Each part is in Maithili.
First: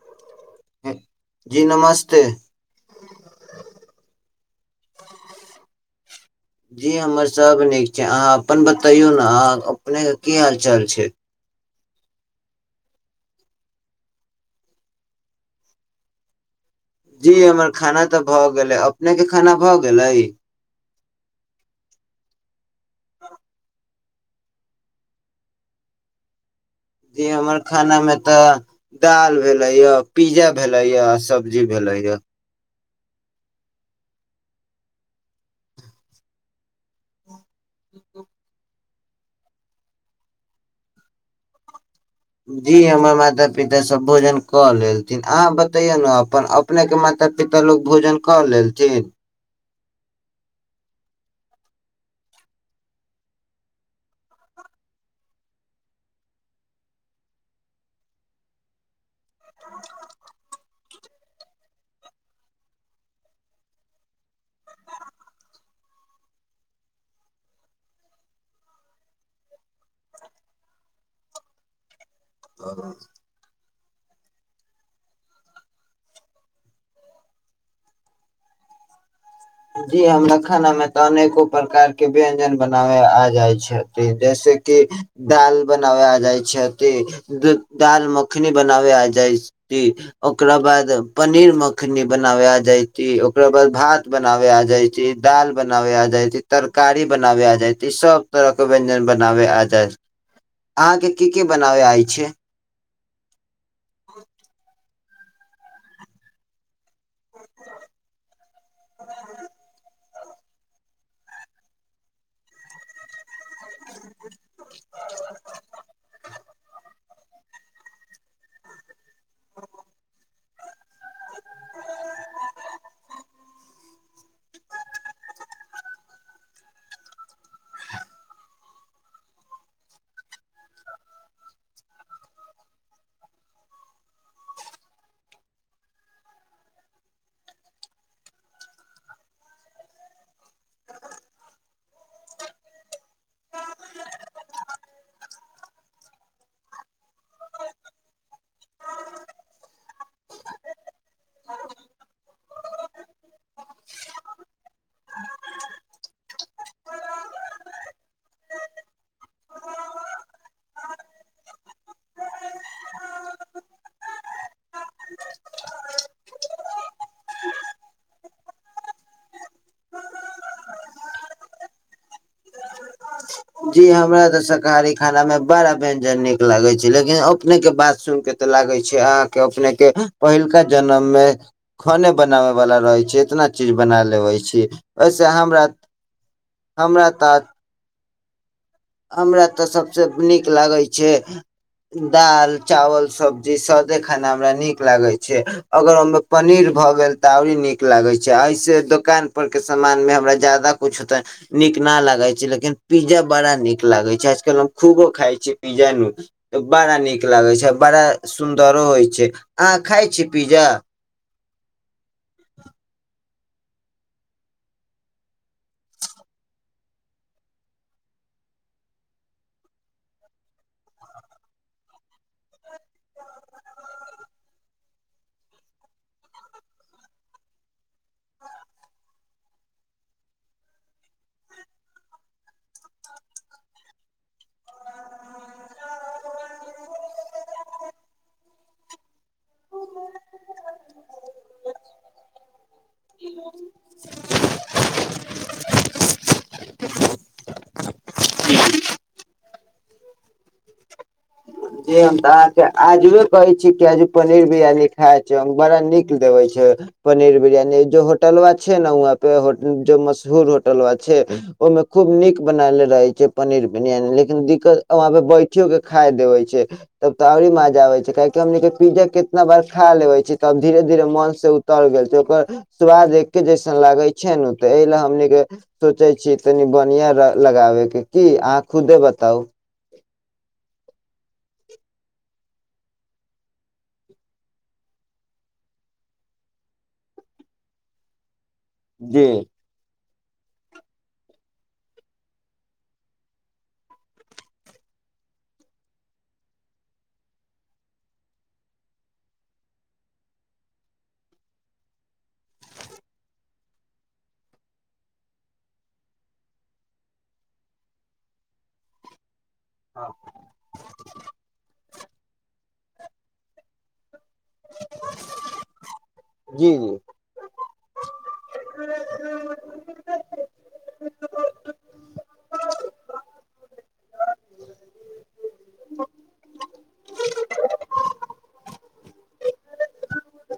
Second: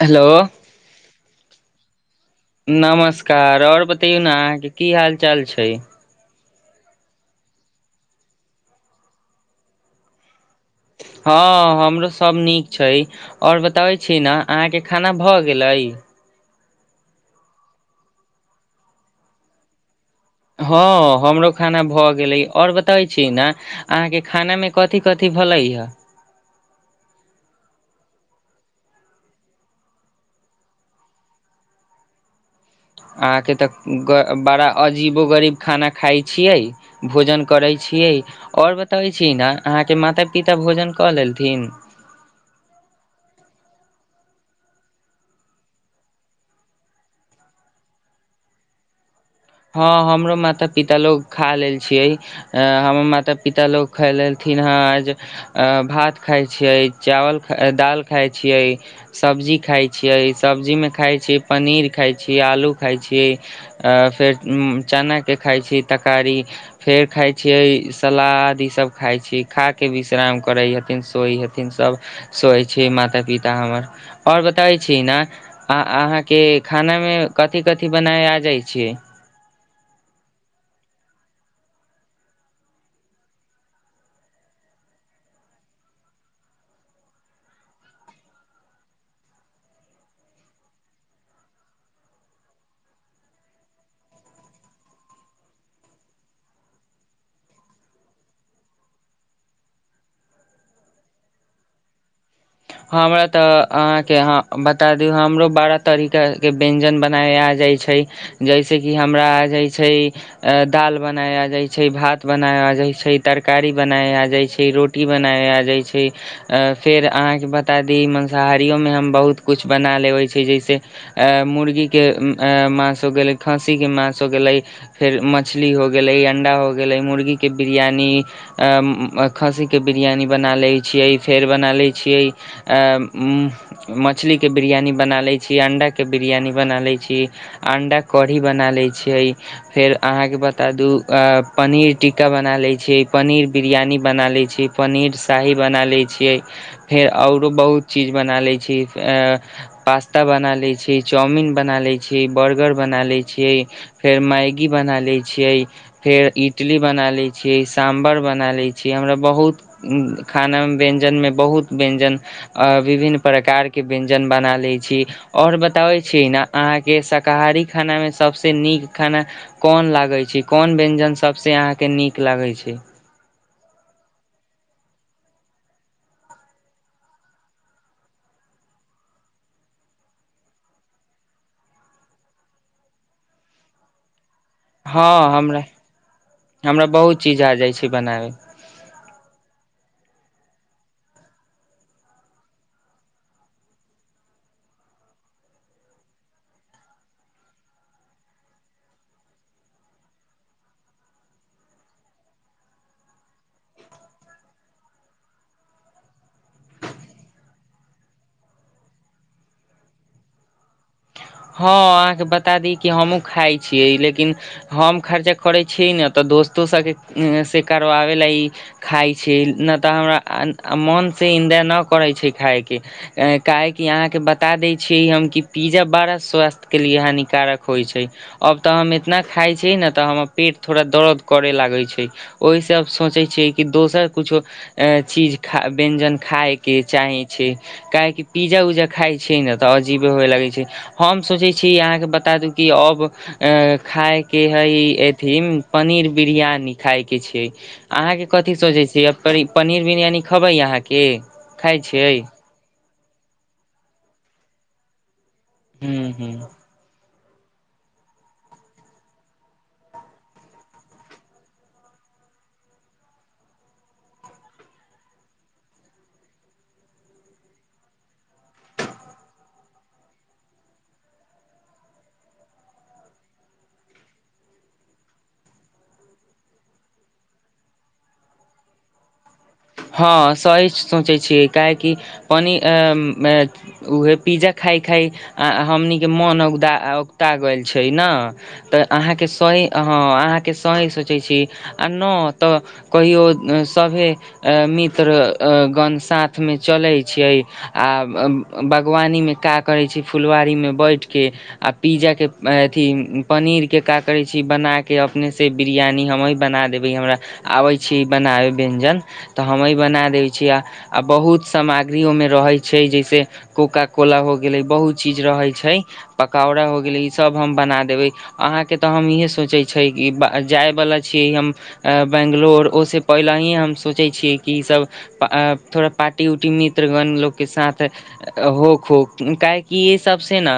हेलो जी नमस्ते। नमस्कार, आओर बतइयौ न अहाँके की हाल-चाल छैय? जी हमर सब नीक छैय, अहाँ अपन बतइयौ न अहाँ अपनेके की हाल चाल छै हँ-हँ हमरो सब नीक छैय आओर बताबै छी न अहाँ के खाना भ गेलैय? जी हमर खाना त भ गेलैय अपने के खाना भ गेलैय? हँ। हमरो खाना भ गेलैय, आओर बताबै छी न अहाँके खानामे कथी-कथी भेलैय? जी हमर खानामे त दाल भेलैय आ पिज्जा भेलैय आ सब्जी भेलैय। [inaudible] अहाँके त बड़ा अजीबो-गरीब खाना खाइ छियैय, भोजन करैय छियैय आओर बताबैए छीयैय न अहाँके माता-पिता भोजन क लेलथिन? जी हमर माता-पिता सब भोजन क लेलथिन, अहाँ बतैयौ न अपन, अपनेके माता- पिता लोग भोजन क लेलथिन? हँ हमरो माता-पिता लोग खा लेल छियैय ऐ हमर माता-पिता लोग खाय लेलथिन भात खाइ छियै, चावल, दाल खाइ छियै, सब्जी खाइ छियै, सब्जीमे खाइ छियै पनीर खाइ छियै, आलू खाइ छियै आ फेर चनाके खाइ छियै तरकारी, फेर खाइ छियै सलाद ई सब खाइ छियै। खा के विश्राम करैय हथिन सब सोइ हथिन सब, सोइ छियै माता-पिता हमर आओर बताबैए छियैय न अ-अहाँके खानामे कथी- कथी बनाबे आ जाइ छै? जी हमरा खानामे त अनेको प्रकार के व्यंजन बनाबे आ जाय छै, जैसे- की दाल बनाबे आ जाइ छै, दाल मखनी बनाबे आ जाइ छै, ओकरा बाद पनीर मखनी बनाबे आ जाइ छै, ओकरा बाद भात बनाबे आ जाइ छै, दाल बनाबे आ जाइ छै तरकारी बनाबे आ जाइ छै सब तरह के व्यंजन बनाबे आ जाइ छै। अहाँके की-की बनाबे आबैय छियै हमरा त अहाँके बता दु हमरो बारह तरीका के व्यंजन बनाबे आ जाय छै, जैसेकि हमरा आ जाय छै दाल बनाबे आ जाइ छै, भात बनाबे आ जाइ छै तरकारी बनाबे आ जाइ छै रोटी बनाबे आ जाइ छै, फेर अहाँ के बता दी मांसाहारियोमे हम बहुत किछु बना लेबैय छियै, जैसे मुर्गीके माउस हो गेलैय, खस्सीके माउस हो गेलैय, फेर मछली हो गेलैय, अण्डा हो गेलैय, मुर्गीे के बिरयानी, खस्सीके बिरयानी बना लैय छियै फेर बना लै छियै मछली के बिरयानी बना लै छी अण्डाके बिरयानी बना लै छी अंडा कढ़ी बना ले छियै फेर अहाँके बता दू पनीर टीका बना लै छियै पनीर बिरयानी बना लै छियै पनीर शाही बना लै छियै फेर ओरो बहुत चीज बना लै छी पास्ता बना लै छी चाउमिन बना लै छी बर्गर बना लै छियै फेर मैगी बना लै छियै फेर इडली बना लै छियै सांभर बना लै छियै हमरा बहुत खाना मे व्यंजन मे व्यंजन अ विभिन्न प्रकार के व्यंजन बना ले छी और बताबे छी न अहाँ अहाँ के शाकाहारी खाना मे सबसँ नीक खाना कोन लागै छै कोन व्यंजन सबसे अहाँ अहाँ के नीक लागै छै जी हमरा तऽ शाकाहारी खाना मे बड़ा व्यञ्जन नीक लागैत छै लेकिन अपनेके बात सुनिके तऽ लागे छै अहाँके अपने के पहिलका जनम मे खाने बनाबे वाला रहै छै इतना चीज बना लेबै छी हँ ओहिसँ हमरा हमरा बहुत तऽ चीज आ जाइ छै बनाबे हमरा तऽ सबसे नीक लागै छै दाल चावल सब्जी सादे खाना हमरा नीक लागे छै अगर हमरा पनीर भऽ गेल तऽऔरी नीक लागै छै ऐसे दोकान पर के सामान मे हमरा ज्यादा कुछ तऽ नीक न लगा छै लेकिन पिज्जा बड़ा नीक लागे छै आजकल हम खूबो खाय छीयै पिज्जा नू त बड़ा नीक लागे छै बड़ा सुन्दरो होइ छै अहाँ खाइ छी पिज्जा हँ अहाँके बता दी कि हमहूँ खाय छियै लेकिन हम खर्चा करय छियै न त दोस्तो से करबाबय खाय छै न तऽ हमरा मन से इन दिना नहि करै छै खाायके काहे कि अहाँ के बता दै छी हम कि पिज्जा बारा स्वास्थ्य के लिए हानिकारक होइ छै अब तऽ हम इतना खाइ छी ने तऽ हमर पेट थोड़ा दरद करै लागै छै ओहिसँ सोचै छियै कि दोसर कुछो चीज व्यंजन खायके चाहै छै काहेकि पिज्जा उज्जा खाइ छियै ने तऽ अजीबे हुए लगै छै हम सोचै छी अहाँके बता दू कि अब खायके हइ अथी पनीर पनीर बिरियानी खायके छै अहाँके कथी सोचै छ पनीर बिरयानी खबै अहाँ की जी हम तऽ अहाँके आजुए कहै छी कि आजू पनीर बिरियानी खाएब बड़ा नीक हूँ हूँ देबे छै पनीर बिरयनी जो होटल वा छै ने वहाँ प जो मशहूर होटल वा छै ओहिमे खूब नीक बनाले रहे छै पनीर बिरियानी लेकिन दिक्कत वह पे बैठियो के खा छै तब तऽ ओरी मजा आब छै काहि हमे पिज्जा केितना बार खा ले छी तब धीरे धीरे मन से उतर गेल छै ओकर स्वाद एके जैसन लागे छै नेे एहि ले हमन के सोचे छी छी तनि बढ़िया लगाबे के की अहाँ खुदे बताउ हँ सही सोचै छीियै काहेकि पनीर पिज्जा खा खाइ खाइ आ हमनीके मोन औगूता औगताा गेल छै ने तऽ जी अहाँके सही ह आहा के सहि सोचै छी आ न तऽ कहियोे सभे मित्र गन साथ में चलै छियै आ बागवानीमे का करै छी फुलवारी मे बैठके आ पिज्जा के अथी पनीर के का करै छी बनााके अपने से बिरयानी हमी बना देबै हमरा आबै छी बनाब व्यंजन तऽ हमई बना दय छीयै आ बहुत समै मे रहै छै जैसे कोका कोला हो बहुत चिज रहैय छै पकोरा जी भ जी गेल सब हम बना देब अह हम सोचय छै कि जै वला छ बंगलोर ओ से पहले ही सोच छ कि सब थोड़ा पार्टी उटी मित्रगण लोकके साथ हो हो काहेकि ई सब से ने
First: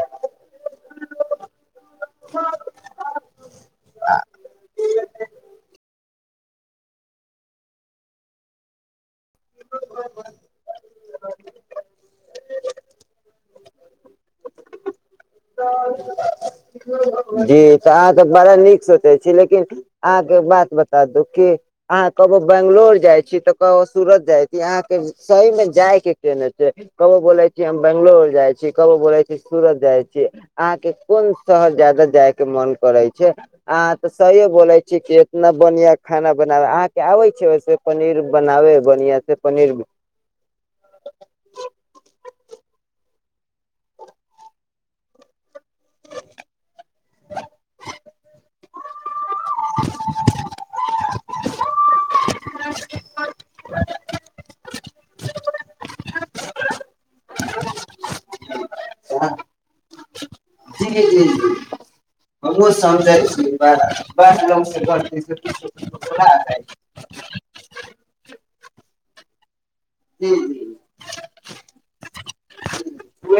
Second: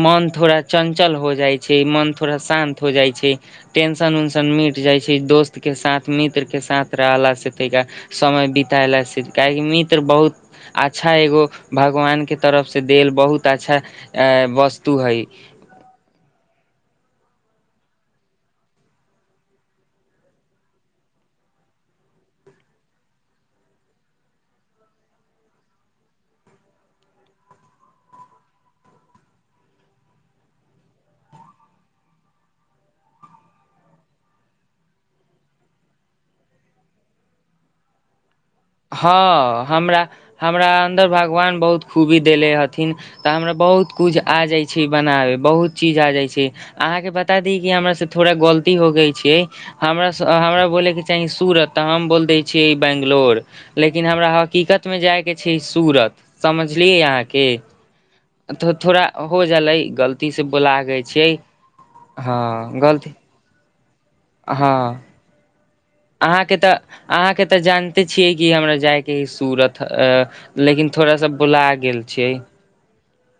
मन थोड़ा चंचल हो जाइ छै मन थोड़ा शान्त हो जा जाइ छै टेंशन उंशन मिट जाइ छै दोस्त के साथ मित्र के साथ रहाला से समय बितैला से काहि मित्र बहुत अच्छा एगो भगवान के ह त जी तऽ अहाँके बड़ा नीक सोचै छी लेकिन अहाँके बात बता दू की अहाँ कहबो बंगलोर जाय छी तऽ कहो सूरत जाय छी अहाँके सही मे जाय के केने छै कबो बोले छियै हम बंगलोर जाय छी कबो बोले छी सूरत जाय छी अहाँके कोन शहर ज्यादा जाय के मन करे छै अहाँ तऽ सहिये बोले छी केितना बढ़िया खाना बनाव अहाँ के आबे छै वसे पनीर बनाबे बढ़िया से हँ पनीर हमरा हमरा अन्दर भगवान बहुत खूबी देले हथिन तऽ हमरा बहुत कुछ आ जाइ छै बनाबे बहुत चीज आ जाइ छै अहाँके बता दी कि हमरा से थोड़ थोड़ा गलती होग छै हमरा हमरा बोलैके चाही सूरत तऽ हम बोल दै छियै बैंगलोर लेकिन हमरा हकीकतमे जायके छै सूरत समझलियै अहाँके तऽ थोड़ा हो जै गलतीसँ बुला गै छियै हमहु हँ गलती समझै छी ब ल हँ सेती अहाँके तऽ अहाँके तऽ जानते छियै कि हमरा जायके हइ सूरत छी लेकिन थोड़ा सा बुला गेल छियै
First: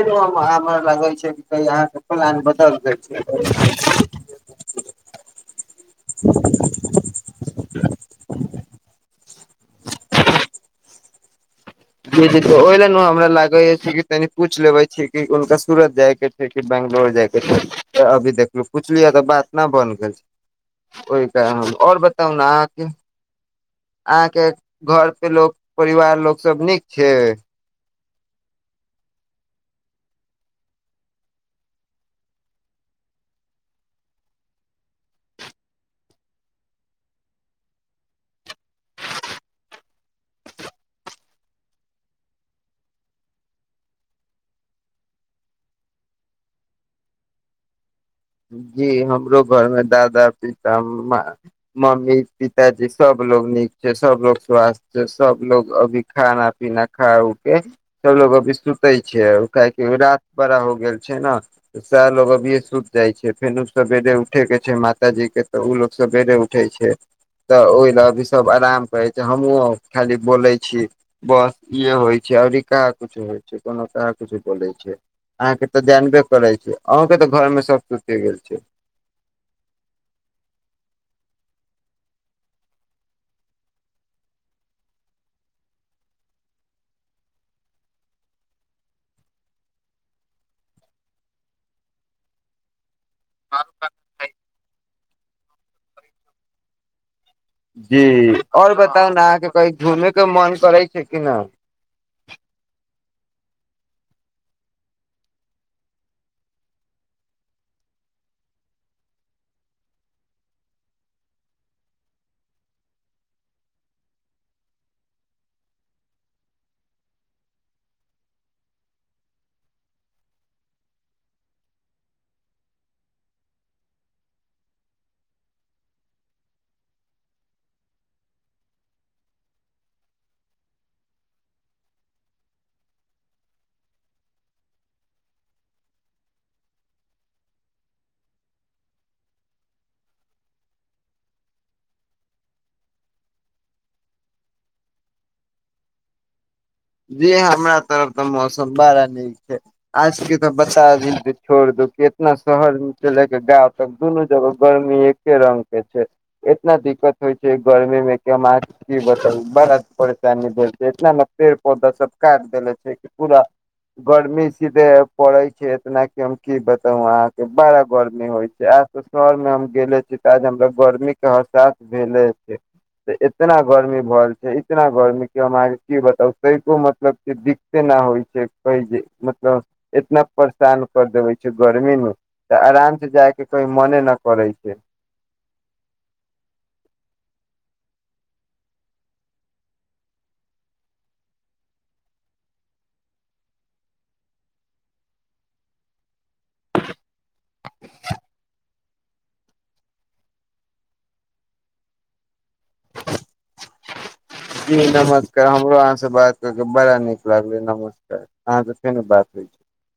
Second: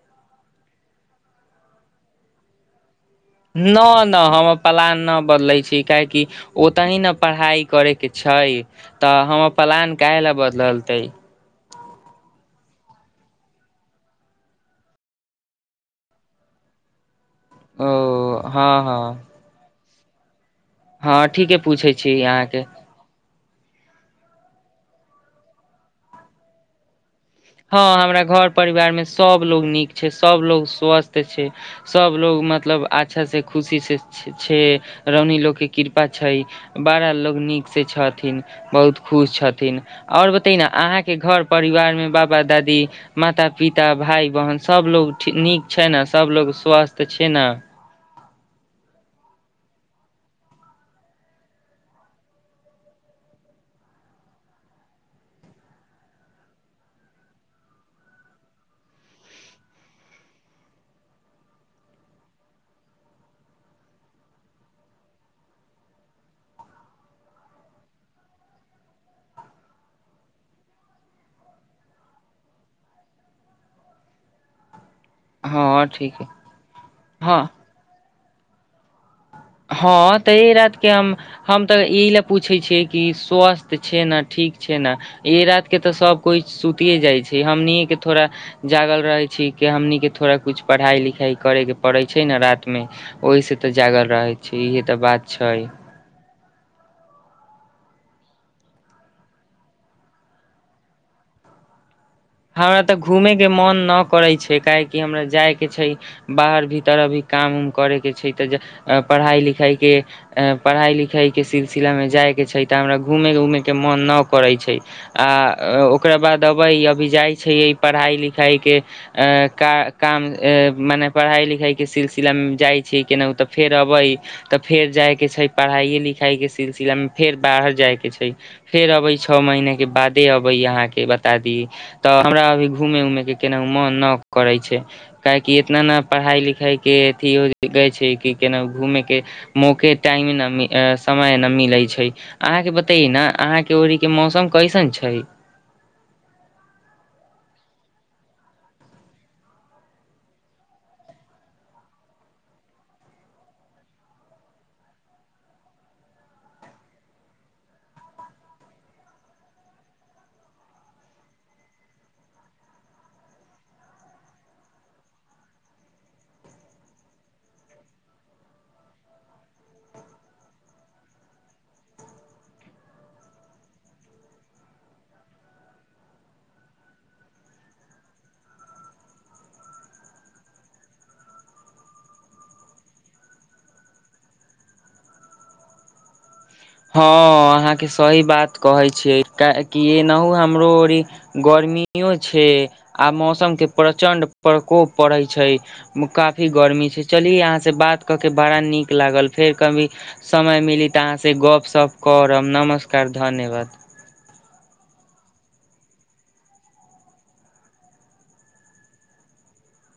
हमरा लागै छै अहाँके प्लान बदल दे न नहि हमर पलान न बदलै छी काहेकि ओतहि ने पढ़ाइ करेके छै छै तऽ हमर प्लान काह ले बदललते जी जी तऽ ओहि ल हमरा लागे छै कि तनि पूछि लेबे छी कि हुनका सूरत जाय के छै कि बैंगलोर जाय के अभी ओ देखियौ हँ हँ पुछलियै तऽ बात नहि बन गेल छै ओहि हँ ठीके कारण पूछै आओर छी बताउ ने अहाँके अहाँके घर पे लोक परिवार लोक सब नीक छै हँ हमरा घर परिवार मे सब लोग नीक छै सब लोग स्वस्थ छै सबलोग मतलब अच्छा से खुशी से छै रानी लोग के कृपा छै बारा लोग नीक से छथिन बहुत खुश छथिन ओर बताइ न अहाँके घर परिवार मे ब पाबा दादी माता पिता भाई बहन सब लोग नीक छै ने सबलोग स्वस्थ छै ने ह जी हमरो घर मे दादा पिता मम्मी पिताजी सब सब लोग नीक छै सब लोग स्वास्थ छै सब लोग अभी खाना पीना खा उ के सब लोग अभी सुते छै काह रात बड़ा हो गेल छै ने सएह लोग अभी सुतय जाइ छै फेर सवेरे उठे के छै मातााजी के तऽ ओ लोग सवेरे उठे छै तऽ ओहि ले अभी सब आराम करे छै हमहु खाली बोले छीय बस इे होइ छै औरी क कुछो होइ छै कोनो क कुछु बोलै छै अहाँके तऽ हँ ठीक जानबे है। करै छै अहूँके तऽ हँ घरमे सभसूति गेल छै हँ तऽ ई रात के हम हम तऽ इ ले पूछै छियै कि स्वस्थ छै ने ठीक ठीक छै ने ए रात के तऽ सब कोइ सुतिे जाइ छै हमनिए के थोड़ा जागल रहे छी के हमनीके थोड़ा कुछ पढ़ाइ लिखाइ करेके पड़ै छै ने रात मे ओहि से तऽ जागल रहै छै इहे तऽ बात छै जी आओर बताउ ने अहाँके कही घुमेय के मन करै छै कि न हमरा तऽ घूमय के मन न करै छै काहेकि हमरा जाय के छै बाहर भीतर अभी काम उम करे के छै तऽ पढ़ाई लिखाई के पढ़ाई लिखाई के सिलसिलामे जाय के छै तऽ हमरा घूमे उमे के मन न करै छै आ ओकरा बाद अबै अभी जाइ छै पढ़ाई लिखाई के काम मने पढ़ाई लिखाई के सिल सिलामे जाइ छी केनाहुँ तऽ फेर अबै तऽ फेर जाइके छै पढ़ाइए लिखाइके सिलसिलामे फेर बाहर जाय के छै फेर अबै छओ महीने के बादे अबै अहाँके बता दी तऽ हमरा अभी घूमे उमे के केना मन न करै छै काहेकि इतना ने पढ़ाई लिखाई के अथि हो गै छै कि केना घूमे के मौके टाइम समय न मिलै छै अहाँके बतय न अहाँके ओड़ी के मौसम कैसन छै [inaudible] जी हमरा तरफ ते मौसम बड़ा निक छै आज के तो बता दी जे छोड़ द के इना शहर लेके गाव तक दुनू जगह गर्मी एके रंग के छै इतना दिक्कत होइ छै गर्मी मे के अहाँक की बताउ बड़ा परेशानी भेल छै इतना ने पेड़ पौधा सब काटि देेले छै पूरा गर्मी सीधे पड़ै छै इतना कि हम की बताउ अहाँके बड़ा गर्मी होइ छै शहरमे हम गेले छी तऽ आ हमरा गर्मी के एहसास भेले हेतै तऽ इतना गर्मी भऽ छै इतना गर्मी की हम अहाँके की बताउ कैको मतलब के दिक्कते न होइ छै क जे मतलब एतना परेशान कर देबै छै गर्मीमे तऽ आराम से जायके कहीं मने नहि करै छै [inaudible] हँ अहाँके सही बात कहै छियै किनाहु हमरो ओरी ग रमीयो छै आ मौसम के प्रचंड प्रकोप पड़ैत छै काफी गरम गरमी छै चली अहां से बात कऽ के बड़ा नीक लागल फेर कभी समय मिली तऽ अहां से गप सप करब नमस्कार धन्यवाद जी नमस्कार हमरो अहाँसँ बात कऽ के बड़ा नीक लागलै नमस्कार अहाँ त फेनो बात होइ छै [unintelligible]